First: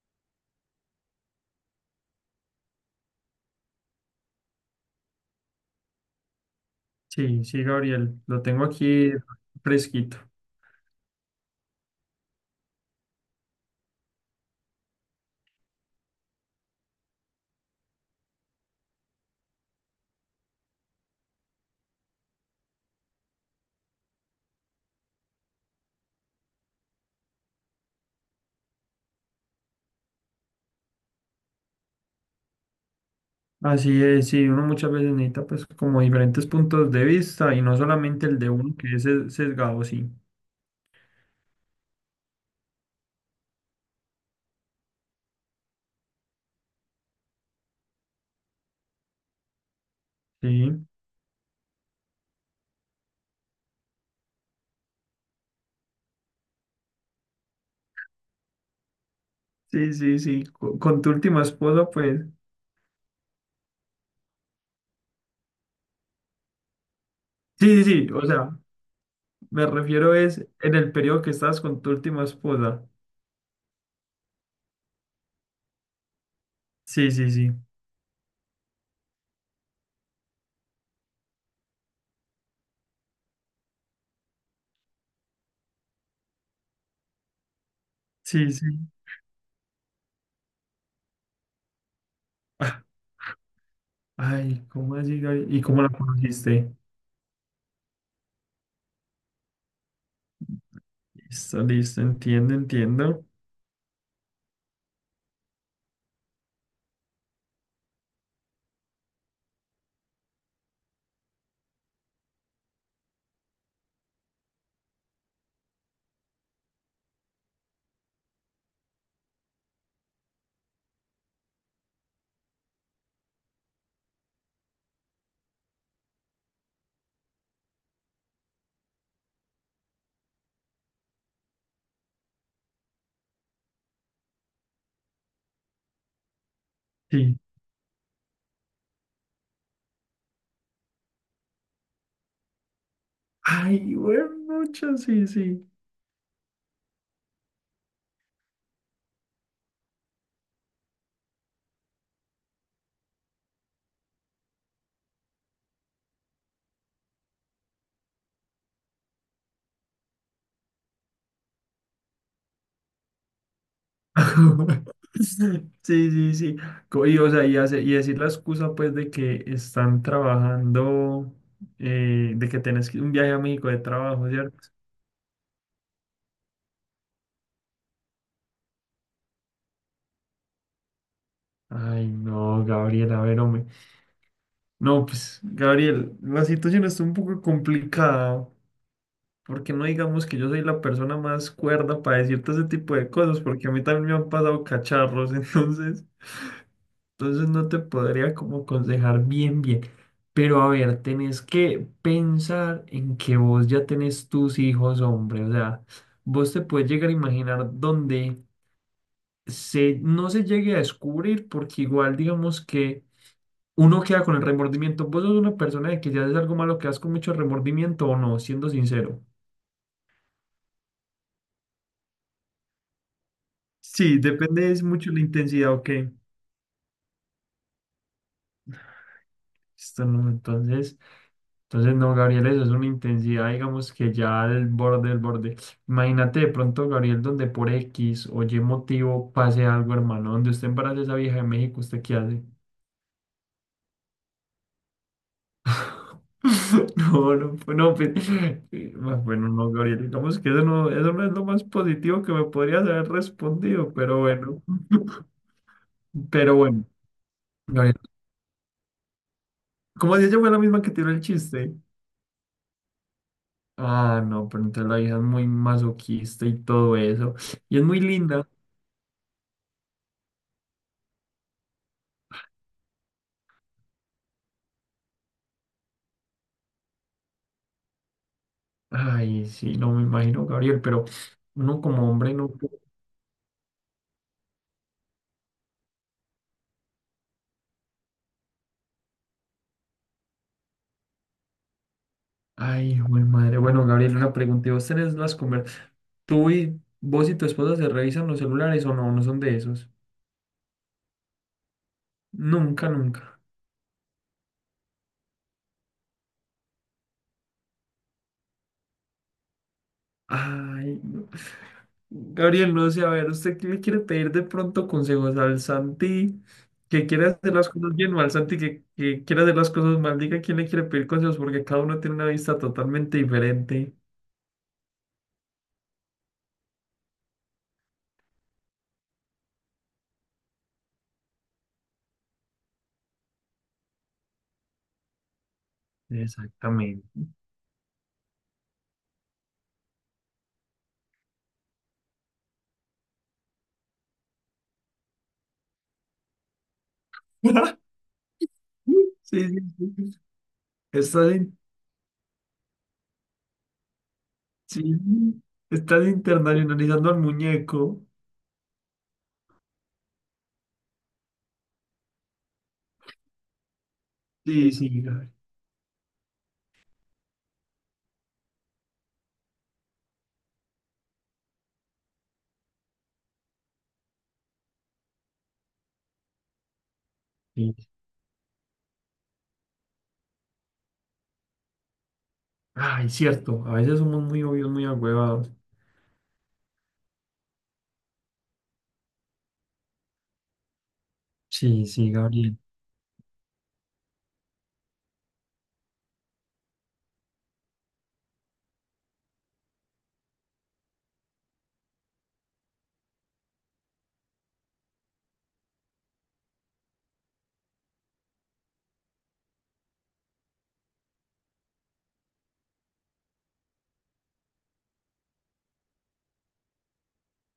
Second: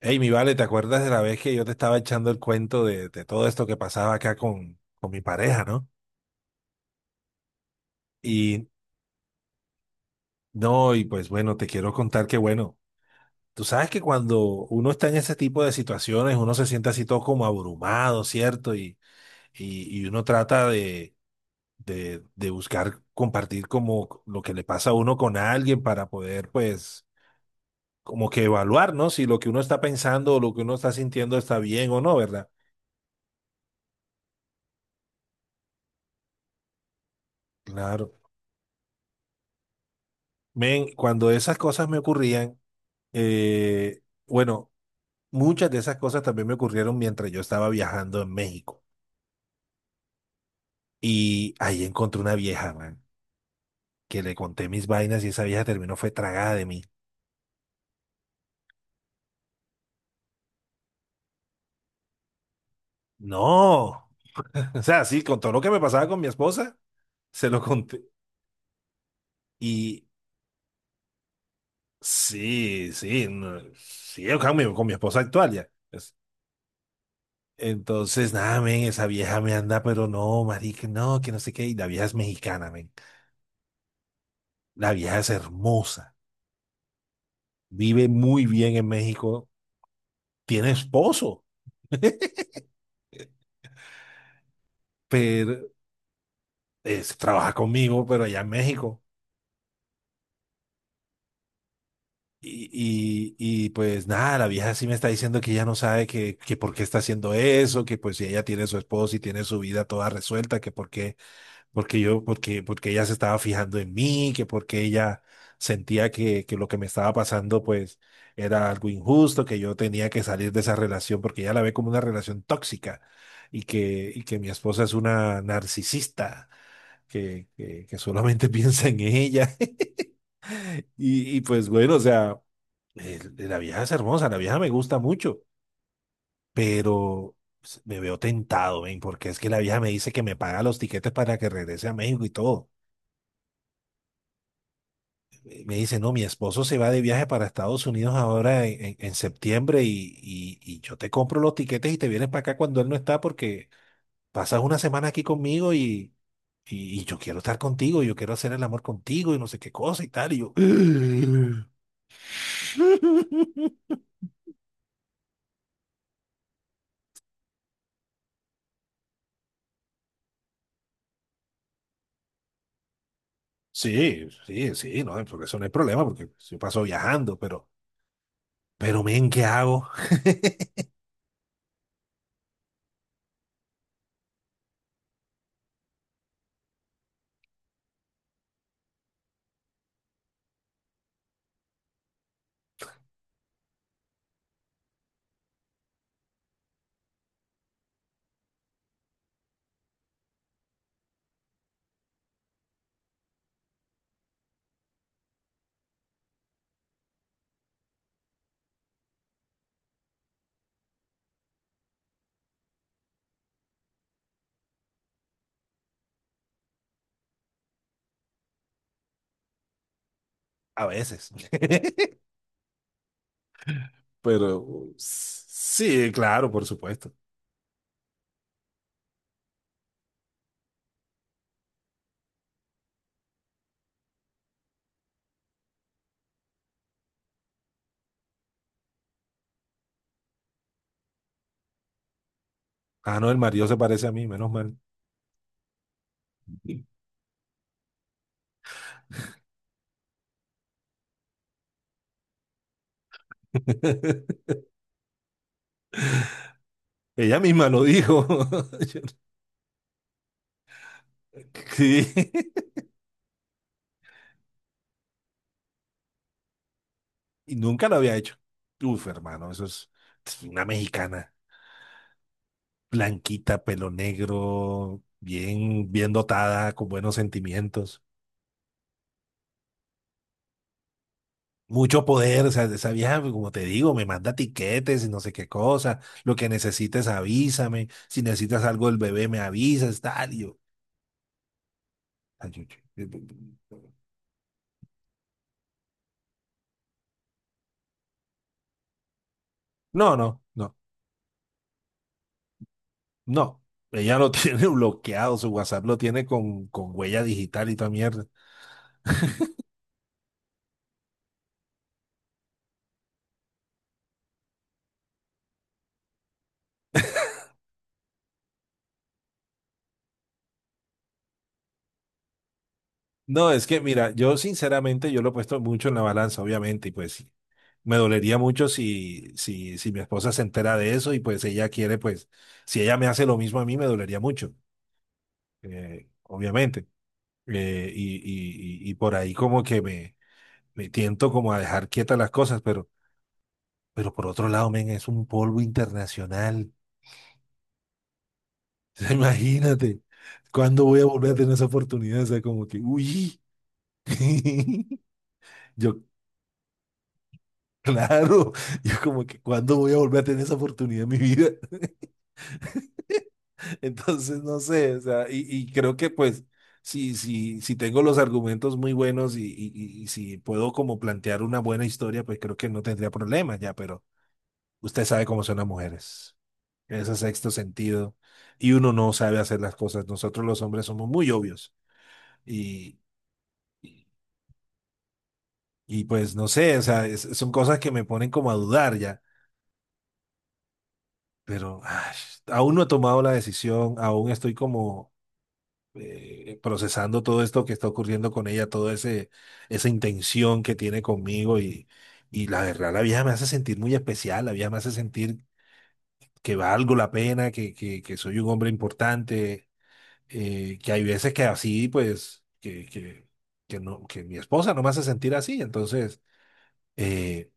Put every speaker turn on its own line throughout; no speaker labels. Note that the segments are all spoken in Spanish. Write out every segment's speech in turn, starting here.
Hey, mi vale, ¿te acuerdas de la vez que yo te estaba echando el cuento de todo esto que pasaba acá con mi pareja, no?
Sí, sí, Gabriel, lo tengo
Y
aquí fresquito.
no, y pues bueno, te quiero contar que bueno, tú sabes que cuando uno está en ese tipo de situaciones, uno se siente así todo como abrumado, ¿cierto? Y uno trata de buscar compartir como lo que le pasa a uno con alguien para poder, pues, como que evaluar, ¿no? Si lo que uno está pensando o lo que uno está sintiendo está bien o no, ¿verdad?
Así es, sí, uno muchas veces necesita pues como diferentes puntos de vista y no
Claro.
solamente el de uno que es sesgado, sí.
Men, cuando esas cosas me ocurrían, eh, bueno, muchas de esas cosas también me ocurrieron mientras yo estaba viajando en México.
Sí,
Y ahí encontré una vieja, man, que le conté mis vainas y esa vieja terminó fue tragada de mí.
sí, sí, con tu última esposa pues.
No. O sea, sí, con todo lo que me pasaba con mi esposa, se lo
Sí,
conté.
sí, sí, o sea, me
Y
refiero es en el periodo que estabas con tu última esposa.
sí, sí, no, sí, yo con mi esposa actual ya.
Sí, sí, sí,
Entonces, nada, men, esa vieja me anda, pero no, marica, no, que no sé qué. Y la vieja es mexicana, men. La vieja es hermosa, vive muy
sí, sí.
bien en México, tiene esposo,
Ah, ay, ¿cómo así, Gabriel? ¿Y
pero
cómo la conociste?
trabaja conmigo, pero allá en México.
Listo, listo, entiendo, entiendo.
Y, y, pues nada, la vieja sí me está diciendo que ella no sabe que por qué está haciendo eso, que pues si ella tiene su esposo y tiene su vida toda resuelta, que por qué. Porque ella se estaba fijando en mí, que porque ella sentía que lo que me estaba pasando, pues, era algo injusto, que yo tenía que salir de esa relación, porque ella la ve como una relación tóxica, y que mi esposa es una narcisista, que solamente piensa en ella. Y pues bueno, o sea, la vieja es hermosa, la vieja me gusta mucho, pero
Sí.
pues, me veo tentado, ven, porque es que la vieja me dice que me paga los tiquetes para que regrese a México y todo.
Ay, bueno, mucho, sí, sí.
Me dice, no, mi esposo se va de viaje para Estados Unidos ahora en septiembre y yo te compro los tiquetes y te vienes para acá cuando él no está porque pasas una semana aquí conmigo y yo quiero estar contigo, yo quiero hacer el amor contigo y no sé qué cosa y tal. Y yo,
Sí, sí, sí. Y, o sea, y, y decir la excusa pues de que están trabajando, de que un viaje a México de
sí,
trabajo, ¿cierto?
sí, sí, no, porque eso no hay problema porque yo paso viajando, pero, men, ¿qué hago?
Ay, no, Gabriel, a ver, hombre. No, pues, Gabriel, la situación está un poco complicada, porque no digamos que yo soy la persona más cuerda para decirte ese tipo de cosas, porque a mí también me han pasado cacharros, entonces. Entonces no te podría como aconsejar bien, bien. Pero a ver, tenés que pensar en que vos ya tenés tus hijos, hombre. O sea, vos te puedes llegar a imaginar donde se, no se llegue a descubrir, porque igual digamos que uno queda con el remordimiento. ¿Vos sos una persona de que ya haces algo malo, quedas con mucho remordimiento o no? Siendo sincero.
A veces.
Sí,
Pero
depende es mucho la intensidad, ok.
sí, claro, por supuesto.
Esto no, entonces. Entonces, no, Gabriel, eso es una intensidad, digamos que ya del borde, del borde. Imagínate de pronto, Gabriel, donde por X o Y motivo pase algo, hermano, donde usted embarace a esa vieja de México, ¿usted qué hace?
Ah, no, el marido se parece a mí, menos mal.
No, no, pues, no, pues, bueno, no, Gabriel, digamos que eso no es lo más positivo que me podrías haber respondido, pero bueno, pero bueno,
Ella misma lo
Gabriel,
dijo. No,
como si ella fue la misma que tiró el chiste.
sí.
Ah, no, pero entonces la vieja es muy masoquista y todo eso,
Y
y es
nunca lo
muy
había hecho.
linda.
Uf, hermano, eso es una mexicana, blanquita, pelo negro, bien, bien dotada, con buenos sentimientos.
Ay, sí, no me imagino, Gabriel, pero uno
Mucho
como hombre
poder,
no.
o sea, esa vieja, pues, como te digo, me manda tiquetes y no sé qué cosa. Lo que necesites, avísame. Si necesitas algo del bebé, me avisas, tal. Ay,
Ay,
yo-
güey, madre.
yo-
Bueno, Gabriel, una pregunta. ¿Y vos tenés las conversaciones? ¿Tú y vos y tu esposa se revisan los celulares o no? No son de esos.
no, no, no.
Nunca, nunca.
No, ella lo tiene bloqueado, su WhatsApp lo tiene con, huella digital y toda mierda.
Ay, no. Gabriel, no sé, a ver, ¿usted qué le quiere pedir de pronto consejos al Santi que quiere hacer las cosas bien o al Santi que, quiere hacer las cosas mal? Diga quién le quiere pedir consejos porque cada uno tiene una vista totalmente
No, es que
diferente.
mira, yo sinceramente yo lo he puesto mucho en la balanza, obviamente, y pues me dolería mucho si mi esposa se entera de eso y pues ella quiere, pues, si ella me hace lo mismo a mí, me dolería mucho, obviamente.
Exactamente.
Y por ahí como que me tiento como a dejar quietas las cosas, pero por otro lado, men, es un polvo internacional.
Sí, sí,
Imagínate,
sí.
¿cuándo voy a volver a
está
tener
in-
esa oportunidad? O sea, como que, uy,
sí,
yo,
estás internacionalizando al muñeco.
claro, yo como que, ¿cuándo voy a volver a tener esa oportunidad en mi vida? Entonces, no
Sí,
sé, o
sí,
sea,
Gabriel.
y creo que pues, si tengo los argumentos muy buenos y si puedo como plantear una buena historia, pues creo que no tendría problemas ya, pero usted sabe cómo son las mujeres, ese sexto
Sí.
sentido, y uno no sabe hacer las cosas. Nosotros los hombres somos muy obvios y,
Ay, cierto. A veces somos muy obvios, muy agüevados.
y pues no sé, o sea, son cosas que me ponen como a dudar ya, pero
Sí, sí,
ay,
Gabriel.
aún no he tomado la decisión, aún estoy como procesando todo esto que está ocurriendo con ella, toda ese, esa intención que tiene conmigo y la verdad, la vieja me hace sentir muy especial, la vieja me hace sentir que valgo la pena, que soy un hombre importante, que hay veces que así, pues, que no, que mi esposa no me hace sentir así, entonces. eh,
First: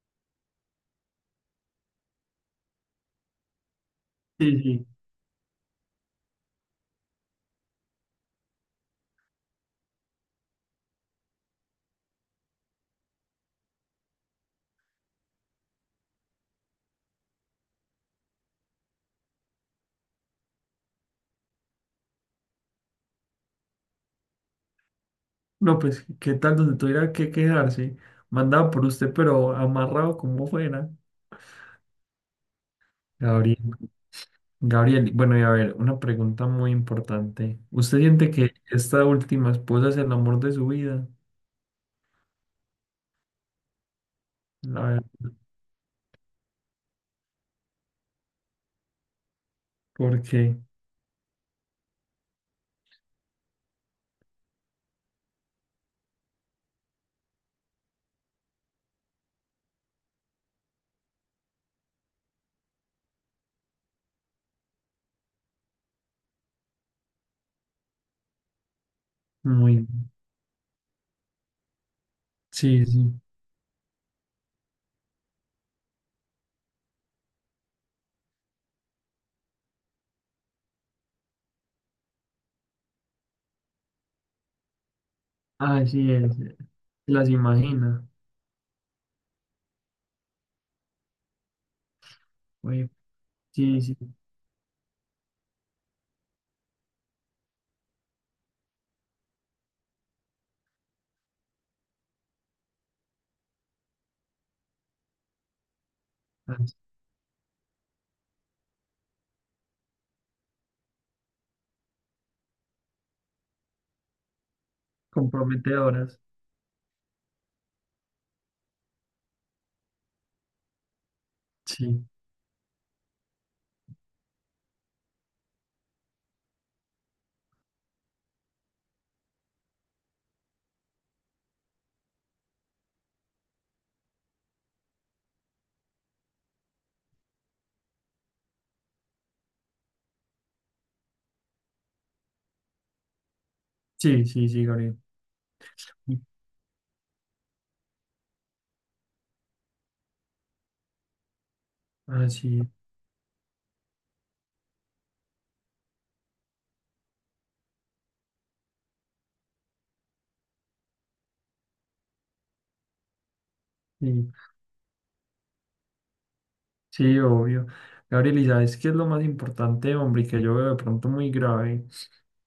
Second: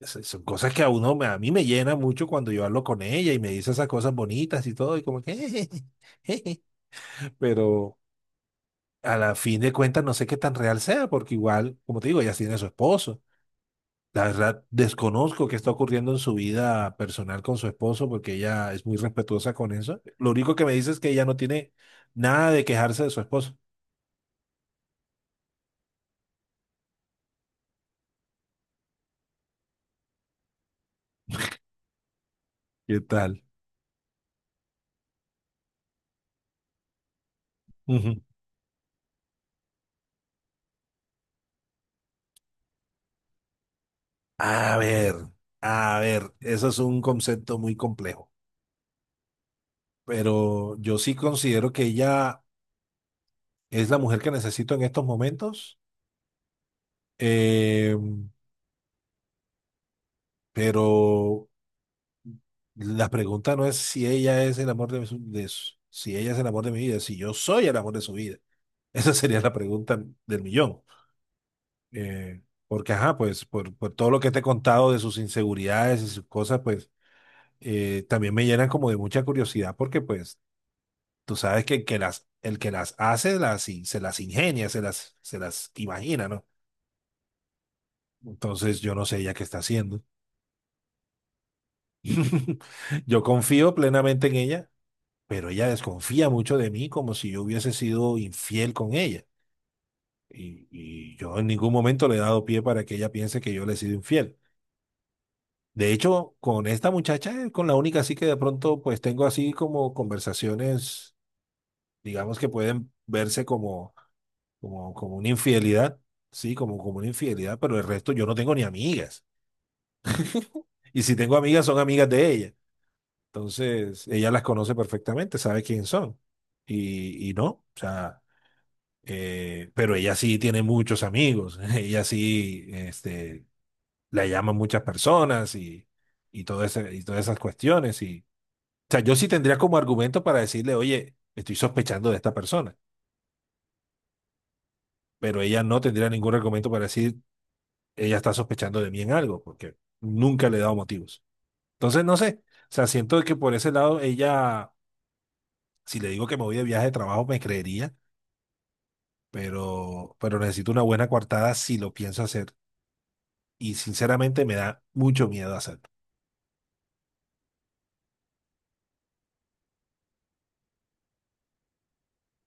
son cosas que a uno, a mí me llena mucho cuando yo hablo con ella y me dice esas cosas
Sí,
bonitas y
sí.
todo, y como que, jeje, pero a la fin de cuentas no sé qué tan real sea, porque igual, como te digo, ella tiene a su esposo. La verdad, desconozco qué está ocurriendo en su vida personal con su esposo, porque ella es muy respetuosa con eso. Lo único que me dice es que ella no tiene nada de quejarse de su esposo.
No, pues, ¿qué tal donde tuviera que quejarse mandado por usted, pero amarrado como fuera?
¿Qué tal?
Gabriel. Gabriel, bueno, y a ver, una pregunta muy importante. ¿Usted
Ujú.
siente que esta última esposa es el amor de su vida?
A
A ver,
ver, a ver, eso es un concepto muy complejo,
¿por qué?
pero yo sí considero que ella es la mujer que necesito en estos momentos, eh, pero la pregunta no es si ella es el amor si ella es el amor de mi vida, si yo soy el amor de su vida. Esa sería la
Muy.
pregunta del millón. Eh,
Sí,
Porque, ajá,
sí.
pues por todo lo que te he contado de sus inseguridades y sus cosas, pues también me llenan como de mucha curiosidad porque, pues, tú sabes que el que las hace, se las ingenia, se las
Así
imagina,
es.
¿no?
Las imagina.
Entonces, yo no sé ella qué está haciendo.
Oye,
Yo confío
sí, sí,
plenamente en ella, pero ella desconfía mucho de mí como si yo hubiese sido infiel con ella. Y yo en ningún momento le he dado pie para que ella piense que yo le he sido infiel. De hecho, con
las
esta muchacha, es con la única así que de pronto pues tengo así como conversaciones, digamos que pueden verse como, como una infidelidad,
comprometedoras.
sí, como una infidelidad, pero el resto yo no tengo ni amigas. Y si tengo amigas, son
Sí,
amigas de ella. Entonces, ella las conoce perfectamente, sabe quién son. Y no, o sea, pero ella sí tiene muchos amigos, ella sí, este, la llaman muchas personas y, y todas esas cuestiones. Y, o sea, yo sí tendría como argumento para decirle, oye, estoy sospechando de esta persona,
sí, sí, sí, Gabriel.
pero ella no tendría ningún argumento para decir, ella está sospechando de mí en algo, porque nunca le he dado motivos. Entonces, no
Ah,
sé,
sí,
o sea, siento que por ese lado ella, si le digo que me voy de viaje de trabajo, me creería, pero necesito una buena coartada si lo pienso hacer. Y
sí,
sinceramente me da mucho miedo hacerlo.
sí, obvio. Gabriel, ¿y sabes qué es lo más importante, hombre, y que yo veo de pronto muy grave?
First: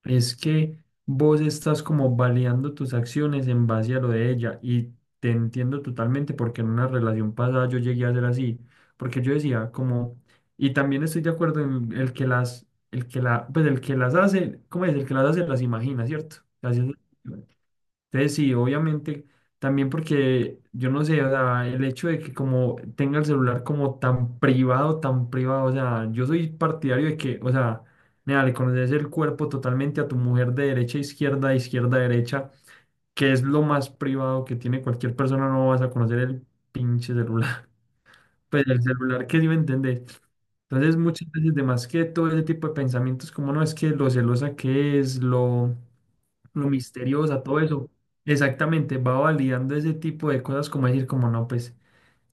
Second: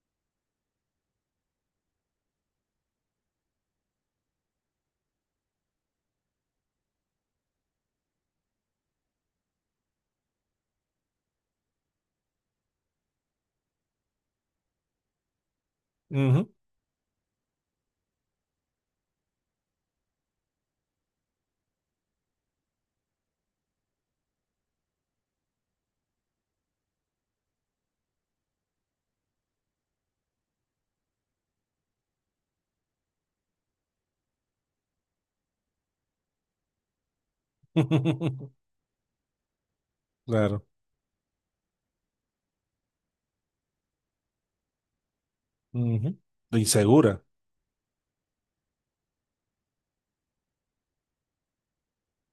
Es que vos estás como baleando tus acciones en base a lo de ella. Y te entiendo totalmente porque en una relación pasada yo llegué a ser así. Porque yo decía como, y también estoy de acuerdo en el que las, el que la, pues el que las hace, ¿cómo es? El que las hace las imagina, ¿cierto?
Ujú.
Así es. Entonces, sí, obviamente, también porque yo no sé, o sea, el hecho de que como tenga el celular como tan privado, o sea, yo soy partidario de que, o sea, nada, le conoces el cuerpo totalmente a tu mujer de derecha a izquierda, de izquierda a derecha, que es lo más privado que tiene cualquier persona, no vas a conocer el pinche celular, pues el celular que sí me entendés.
Claro.
Entonces, muchas veces, de más que todo ese tipo de pensamientos, como no es que lo celosa que es,
Ujú. Lo
lo
insegura.
misteriosa, todo eso, exactamente, va validando ese tipo de cosas como decir, como no, pues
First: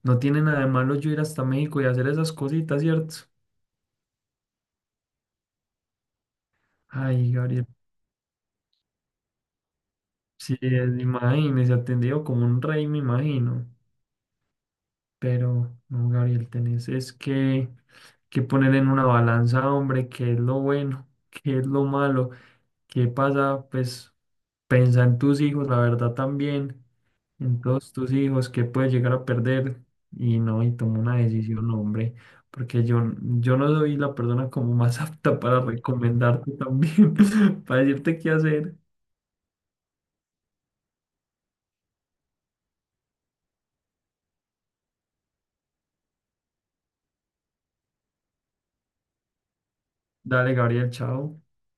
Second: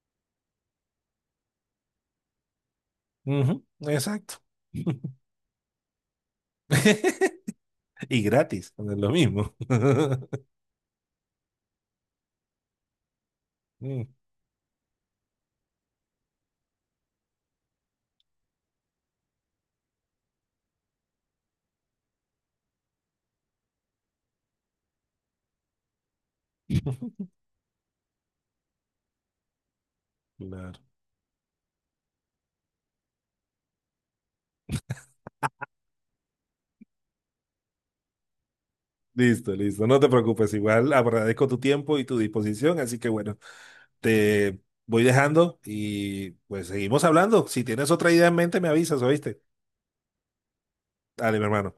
no tiene nada de malo yo ir hasta México y hacer esas cositas, ¿cierto?
Ujú. Exacto.
Ay, Gabriel,
Y gratis, no es lo mismo.
sí, imagínese, atendido como un rey, me imagino,
Mm.
pero no, Gabriel, tenés es que poner en una balanza, hombre, qué es lo bueno, qué es lo malo, qué pasa, pues pensa en tus hijos, la verdad también. Entonces tus hijos, que puedes llegar a perder y no, y
Claro.
toma una decisión, hombre, porque yo no soy la persona como más apta para recomendarte también, para decirte qué hacer.
Listo, listo. No te preocupes, igual agradezco tu tiempo y tu disposición, así que bueno, te voy dejando y pues seguimos hablando. Si tienes otra idea en mente, me avisas, ¿oíste?
Dale, Gabriel,
Dale,
chao.
mi hermano.